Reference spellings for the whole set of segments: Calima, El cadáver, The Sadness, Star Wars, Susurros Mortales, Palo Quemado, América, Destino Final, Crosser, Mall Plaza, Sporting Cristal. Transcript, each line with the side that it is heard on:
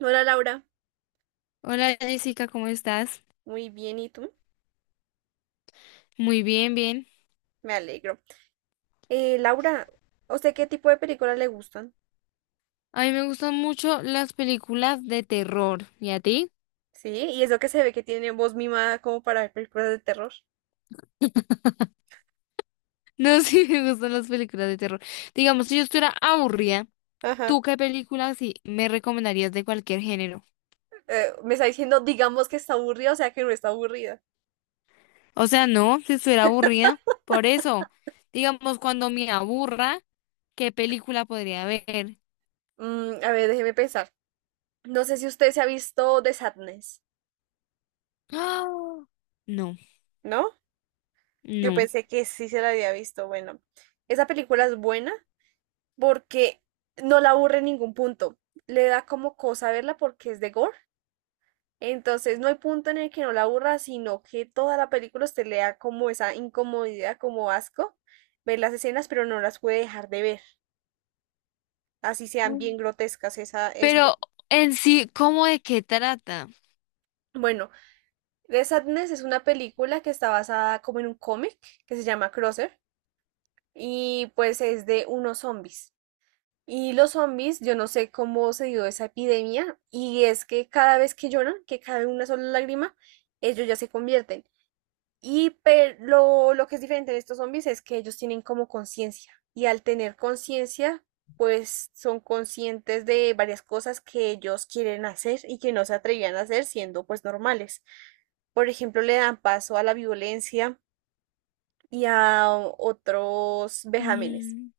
right: Hola Laura,
left: Hola Jessica, ¿cómo estás?
right: muy bien, ¿y tú?
left: Muy bien, bien.
right: Me alegro. Laura, ¿a usted qué tipo de películas le gustan?
left: A mí me gustan mucho las películas de terror. ¿Y a ti?
right: Sí, y eso que se ve que tiene voz mimada como para ver películas de terror.
left: No, sí, me gustan las películas de terror. Digamos, si yo estuviera aburrida,
right: Ajá.
left: ¿tú qué películas sí me recomendarías de cualquier género?
right: Me está diciendo, digamos que está aburrida, o sea que no está aburrida.
left: O sea, no, si estuviera aburrida. Por eso, digamos, cuando me aburra, ¿qué película podría ver?
right: Mm, a ver, déjeme pensar. No sé si usted se ha visto The Sadness,
left: ¡Ah! No,
right: ¿no? Yo
left: no.
right: pensé que sí se la había visto. Bueno, esa película es buena porque no la aburre en ningún punto. Le da como cosa verla porque es de gore. Entonces no hay punto en el que no la aburra, sino que toda la película usted le da como esa incomodidad, como asco, ver las escenas, pero no las puede dejar de ver, así sean bien grotescas.
left: Pero en sí, ¿cómo de qué trata?
right: Bueno. The Sadness es una película que está basada como en un cómic que se llama Crosser y pues es de unos zombies. Y los zombies, yo no sé cómo se dio esa epidemia, y es que cada vez que lloran, que cae una sola lágrima, ellos ya se convierten. Y pero lo que es diferente de estos zombies es que ellos tienen como conciencia. Y al tener conciencia, pues son conscientes de varias cosas que ellos quieren hacer y que no se atrevían a hacer siendo pues normales. Por ejemplo, le dan paso a la violencia y a otros vejámenes.
left: Mm.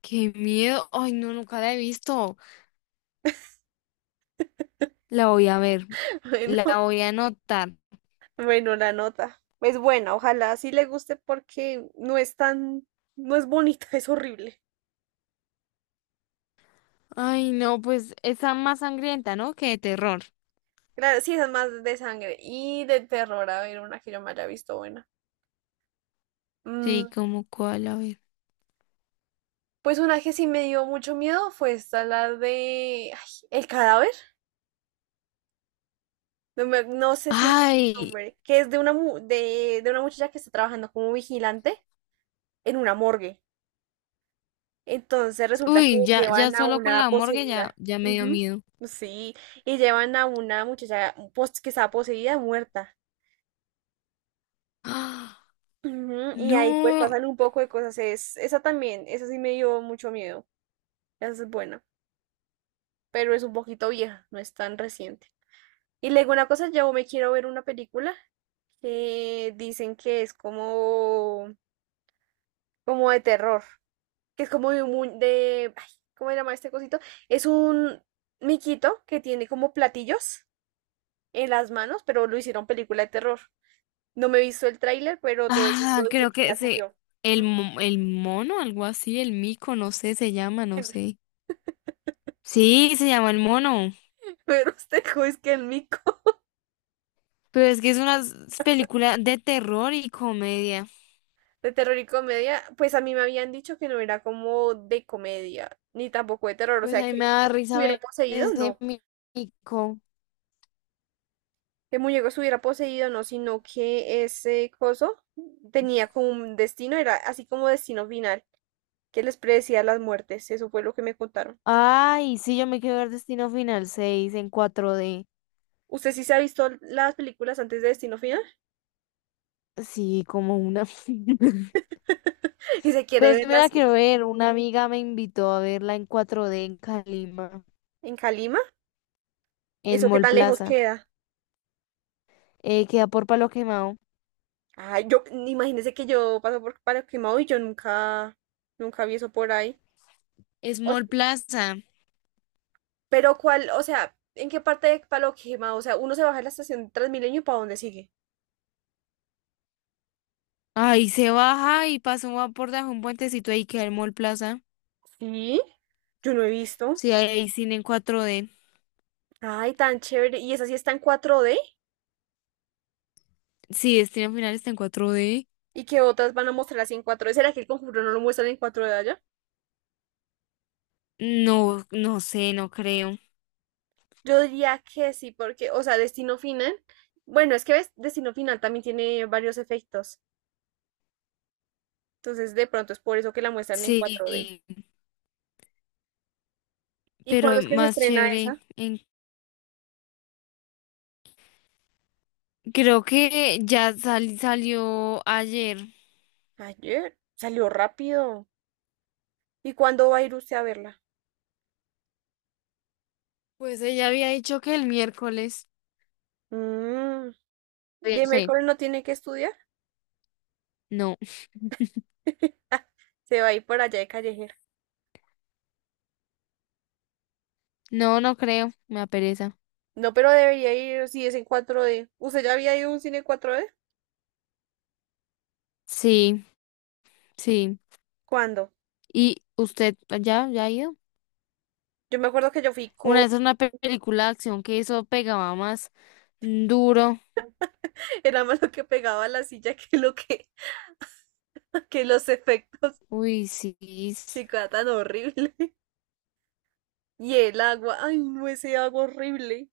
left: Qué miedo. Ay, no, nunca la he visto. La voy a ver,
right: Bueno,
left: la voy a anotar.
right: bueno, la nota. Es buena, ojalá sí le guste porque no es tan, no es bonita, es horrible.
left: Ay, no, pues esa más sangrienta, ¿no? Que de terror.
right: Claro, sí, esas más de sangre y de terror, a ver, una que yo me haya visto buena.
left: Sí,
right: Mm,
left: como cuál, a ver.
right: pues una que sí me dio mucho miedo fue esta, la de ay, El cadáver. No, no sé si es el
left: Ay,
right: nombre, que es de una, de una muchacha que está trabajando como vigilante en una morgue. Entonces resulta que
left: uy, ya, ya
right: llevan a
left: solo con
right: una
left: la morgue ya,
right: poseída.
left: ya me dio
right: Ujú.
left: miedo.
right: Sí, y llevan a una muchacha que estaba poseída, muerta.
left: ¡Ah!
right: Ujú, y ahí pues
left: No,
right: pasan un poco de cosas. Es, esa también, esa sí me dio mucho miedo. Esa es buena, pero es un poquito vieja, no es tan reciente. Y luego una cosa, yo me quiero ver una película que dicen que es como, como de terror, que es como de, ay, ¿cómo se llama este cosito? Es un miquito que tiene como platillos en las manos, pero lo hicieron película de terror. No me he visto el tráiler, pero todo el mundo dice
left: creo
right: que
left: que
right: ya
left: se,
right: salió.
left: el, mo- el mono, algo así, el mico, no sé, se llama, no sé. Sí, se llama el mono.
right: Pero usted es que el mico.
left: Pero es que es una película de terror y comedia.
right: De terror y comedia, pues a mí me habían dicho que no era como de comedia, ni tampoco de terror, o
left: Pues
right: sea,
left: a mí
right: que el
left: me da
right: muñeco
left: risa
right: estuviera
left: ver
right: poseído,
left: ese
right: no,
left: mico.
right: que el muñeco estuviera poseído, no, sino que ese coso tenía como un destino, era así como destino final, que les predecía las muertes, eso fue lo que me contaron.
left: Ay, sí, yo me quiero ver Destino Final 6 en 4D.
right: ¿Usted sí se ha visto las películas antes de Destino Final?
left: Sí, como una.
right: Y se quiere
left: Pero sí me la
right: verlas
left: quiero ver. Una amiga me invitó a verla en 4D en Calima,
right: en Calima,
left: en
right: eso qué
left: Mall
right: tan lejos
left: Plaza.
right: queda.
left: Queda por Palo Quemado.
right: Ay, yo, imagínese que yo paso por Paraquemao y yo nunca, nunca vi eso por ahí.
left: Es Mall Plaza.
right: Pero cuál, o sea, ¿en qué parte de Paloquima? O sea, uno se baja en la estación de Transmilenio y ¿para dónde sigue?
left: Ay, se baja y pasa por debajo de un puentecito ahí queda el Mall Plaza.
right: Sí. Yo no he visto.
left: Sí, ahí hay cine en 4D.
right: Ay, tan chévere. ¿Y esa sí está en cuatro d?
left: Sí, Destino Final está en 4D.
right: ¿Y qué otras van a mostrar así en cuatro d? ¿Será que el conjuro no lo muestran en cuatro d allá?
left: No, no sé, no creo.
right: Yo diría que sí, porque, o sea, Destino Final. Bueno, es que ves, Destino Final también tiene varios efectos. Entonces, de pronto es por eso que la muestran en
left: Sí,
right: cuatro d. ¿Y cuándo
left: pero
right: es que se
left: más
right: estrena
left: chévere.
right: esa?
left: Creo que ya salió ayer.
right: Ayer. Salió rápido. ¿Y cuándo va a ir usted a verla?
left: Pues ella había dicho que el miércoles.
right: Mm. Y el
left: Sí.
right: miércoles no tiene que estudiar.
left: No,
right: Se va a ir por allá de callejera.
left: no, no creo. Me apereza.
right: No, pero debería ir si es en cuatro d. ¿Usted ya había ido a un cine cuatro d?
left: Sí, sí.
right: ¿Cuándo?
left: ¿Y usted ya, ya ha ido?
right: Yo me acuerdo que yo fui con...
left: Una vez una película de acción que eso pegaba más duro.
right: Era más lo que pegaba a la silla que lo que... que los efectos,
left: Uy, sí. s-
right: que era tan horrible. Y el agua, ay no, ese agua horrible.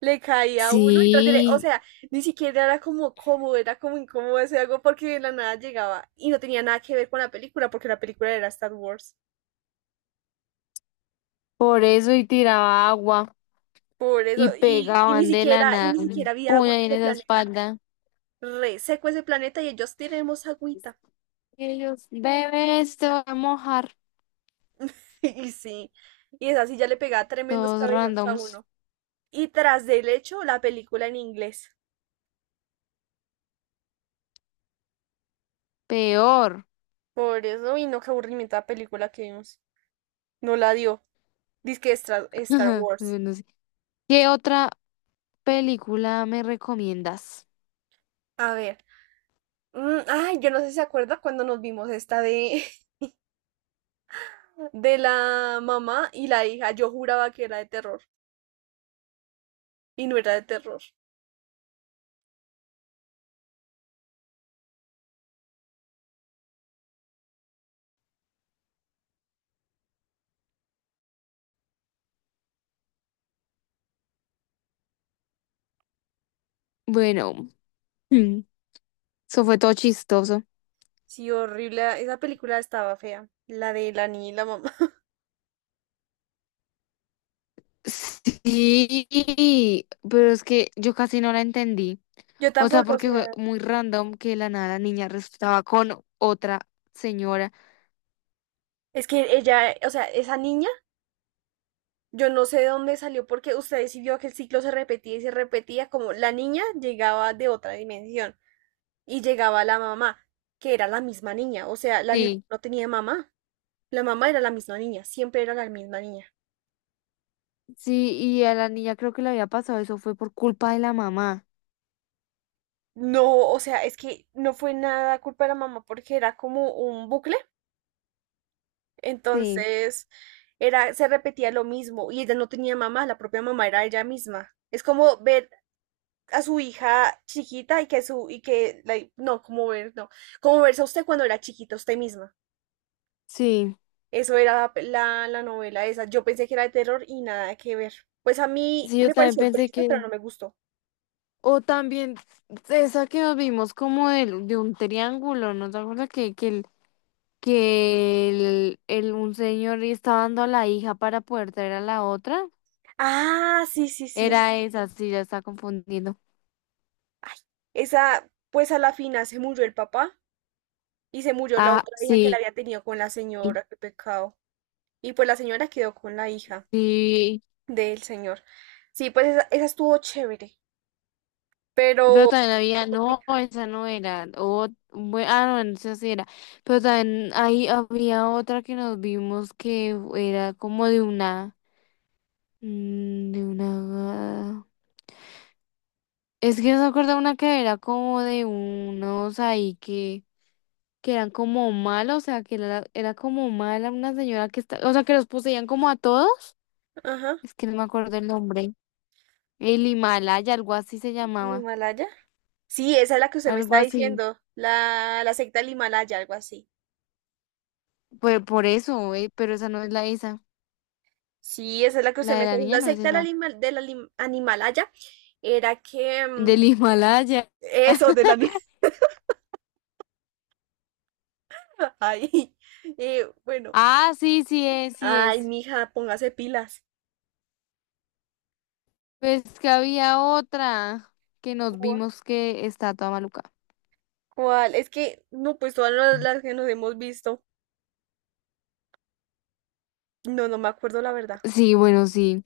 right: Le caía a uno y o
left: Sí,
right: sea, ni siquiera era como cómodo, era como incómodo ese agua porque de la nada llegaba y no tenía nada que ver con la película porque la película era Star Wars.
left: por eso y tiraba agua
right: Por eso,
left: y
right: y ni
left: pegaban de la
right: siquiera, y
left: nada
right: ni
left: un
right: siquiera había
left: puño
right: agua
left: ahí
right: en
left: en
right: ese
left: esa
right: planeta.
left: espalda.
right: Re seco ese planeta y ellos tenemos agüita.
left: Ellos beben esto, a mojar
right: Y sí, y esa sí ya le pegaba tremendos
left: todos
right: cabezazos a
left: randoms.
right: uno. Y tras del hecho, la película en inglés.
left: Peor.
right: Por eso, y no, qué aburrimiento la película que vimos. No la dio. Dice que Star, Star Wars.
left: No sé. ¿Qué otra película me recomiendas?
right: A ver. Mm, ay, yo no sé si se acuerda cuando nos vimos esta de, de la mamá y la hija. Yo juraba que era de terror. Y no era de terror.
left: Bueno, mm, eso fue todo chistoso.
right: Sí, horrible. Esa película estaba fea. La de la niña y la mamá.
left: Sí, pero es que yo casi no la entendí.
right: Yo
left: O sea,
right: tampoco, o
left: porque fue
right: sea,
left: muy random que de la nada la niña resultaba con otra señora.
right: es que ella, o sea, esa niña, yo no sé de dónde salió porque usted sí vio que el ciclo se repetía y se repetía, como la niña llegaba de otra dimensión y llegaba la mamá, que era la misma niña, o sea, la niña
left: Sí,
right: no tenía mamá, la mamá era la misma niña, siempre era la misma niña.
left: sí, y a la niña creo que le había pasado eso fue por culpa de la mamá.
right: No, o sea, es que no fue nada culpa de la mamá porque era como un bucle.
left: Sí,
right: Entonces, era, se repetía lo mismo y ella no tenía mamá, la propia mamá era ella misma. Es como ver a su hija chiquita y que su, y que, no, como ver, no, como verse a usted cuando era chiquita, usted misma.
left: sí.
right: Eso era la novela esa. Yo pensé que era de terror y nada que ver. Pues a mí
left: Sí, yo
right: me
left: también
right: pareció
left: pensé
right: triste,
left: que
right: pero no me gustó.
left: o también esa que nos vimos como un triángulo, ¿no te acuerdas un señor estaba dando a la hija para poder traer a la otra?
right: Ah, sí, sí, sí.
left: Era esa, sí, ya está confundiendo.
right: Ay, esa, pues a la final se murió el papá y se murió la
left: Ah,
right: otra hija que la
left: sí,
right: había tenido con la señora, qué pecado. Y pues la señora quedó con la hija
left: sí.
right: del señor. Sí, pues esa estuvo chévere,
left: Pero
right: pero...
left: también había, no, esa no era. O, no, esa sí era. Pero también ahí había otra que nos vimos que era como de una, mm, de una. Es que no se acuerda una que era como de unos ahí que eran como malos, o sea, que era como mala una señora que está, o sea, que los poseían como a todos.
right: Ajá,
left: Es que no me acuerdo el nombre. El Himalaya, algo así se
right: el
left: llamaba,
right: Himalaya. Sí, esa es la que usted me
left: algo
right: está
left: así.
right: diciendo, la secta del Himalaya, algo así.
left: Pues por eso, pero esa no es la esa.
right: Sí, esa es la que usted
left: La
right: me
left: de
right: está
left: la
right: diciendo,
left: niña
right: la
left: no es
right: secta del,
left: esa.
right: Animalaya era que... mm,
left: Del Himalaya.
right: eso, de la niña. Ay, bueno.
left: Ah, sí, sí es, sí
right: Ay,
left: es.
right: mija, póngase pilas.
left: Pues que había otra que nos
right: ¿Cuál?
left: vimos que está toda maluca.
right: ¿Cuál? Es que, no, pues todas las que nos hemos visto. No, no me acuerdo la verdad.
left: Sí, bueno, sí.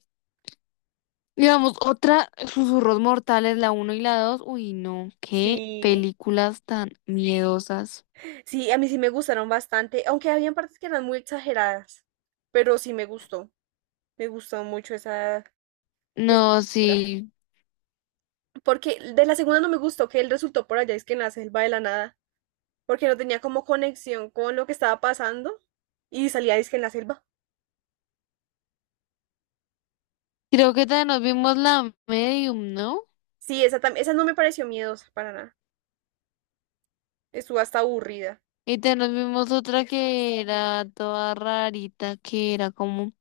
left: Digamos, otra, Susurros Mortales, la uno y la dos. Uy, no, qué
right: Sí.
left: películas tan miedosas.
right: Sí, a mí sí me gustaron bastante, aunque habían partes que eran muy exageradas, pero sí me gustó mucho esa, esa
left: No,
right: película.
left: sí.
right: Porque de la segunda no me gustó que él resultó por allá, es que en la selva de la nada, porque no tenía como conexión con lo que estaba pasando y salía es que en la selva.
left: Creo que también nos vimos la Medium, ¿no?
right: Sí, esa, esa no me pareció miedosa para nada, estuvo hasta aburrida.
left: Y también nos vimos otra que era toda rarita, que era como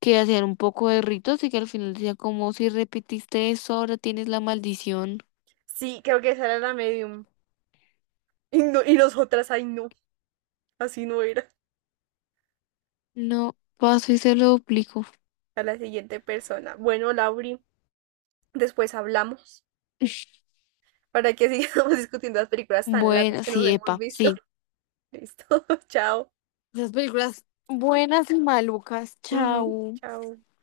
left: que hacían un poco de ritos y que al final decía como si repetiste eso, ahora tienes la maldición.
right: Sí, creo que esa era la medium. Y, no, y nosotras, ay no, así no era.
left: No, paso y se lo duplico.
right: A la siguiente persona. Bueno, Lauri, después hablamos, para que sigamos discutiendo las películas tan latas
left: Bueno,
right: que nos
left: sí,
right: hemos
left: epa,
right: visto.
left: sí.
right: Listo, chao.
left: Esas películas buenas y malucas,
right: Ujú,
left: chao.
right: chao.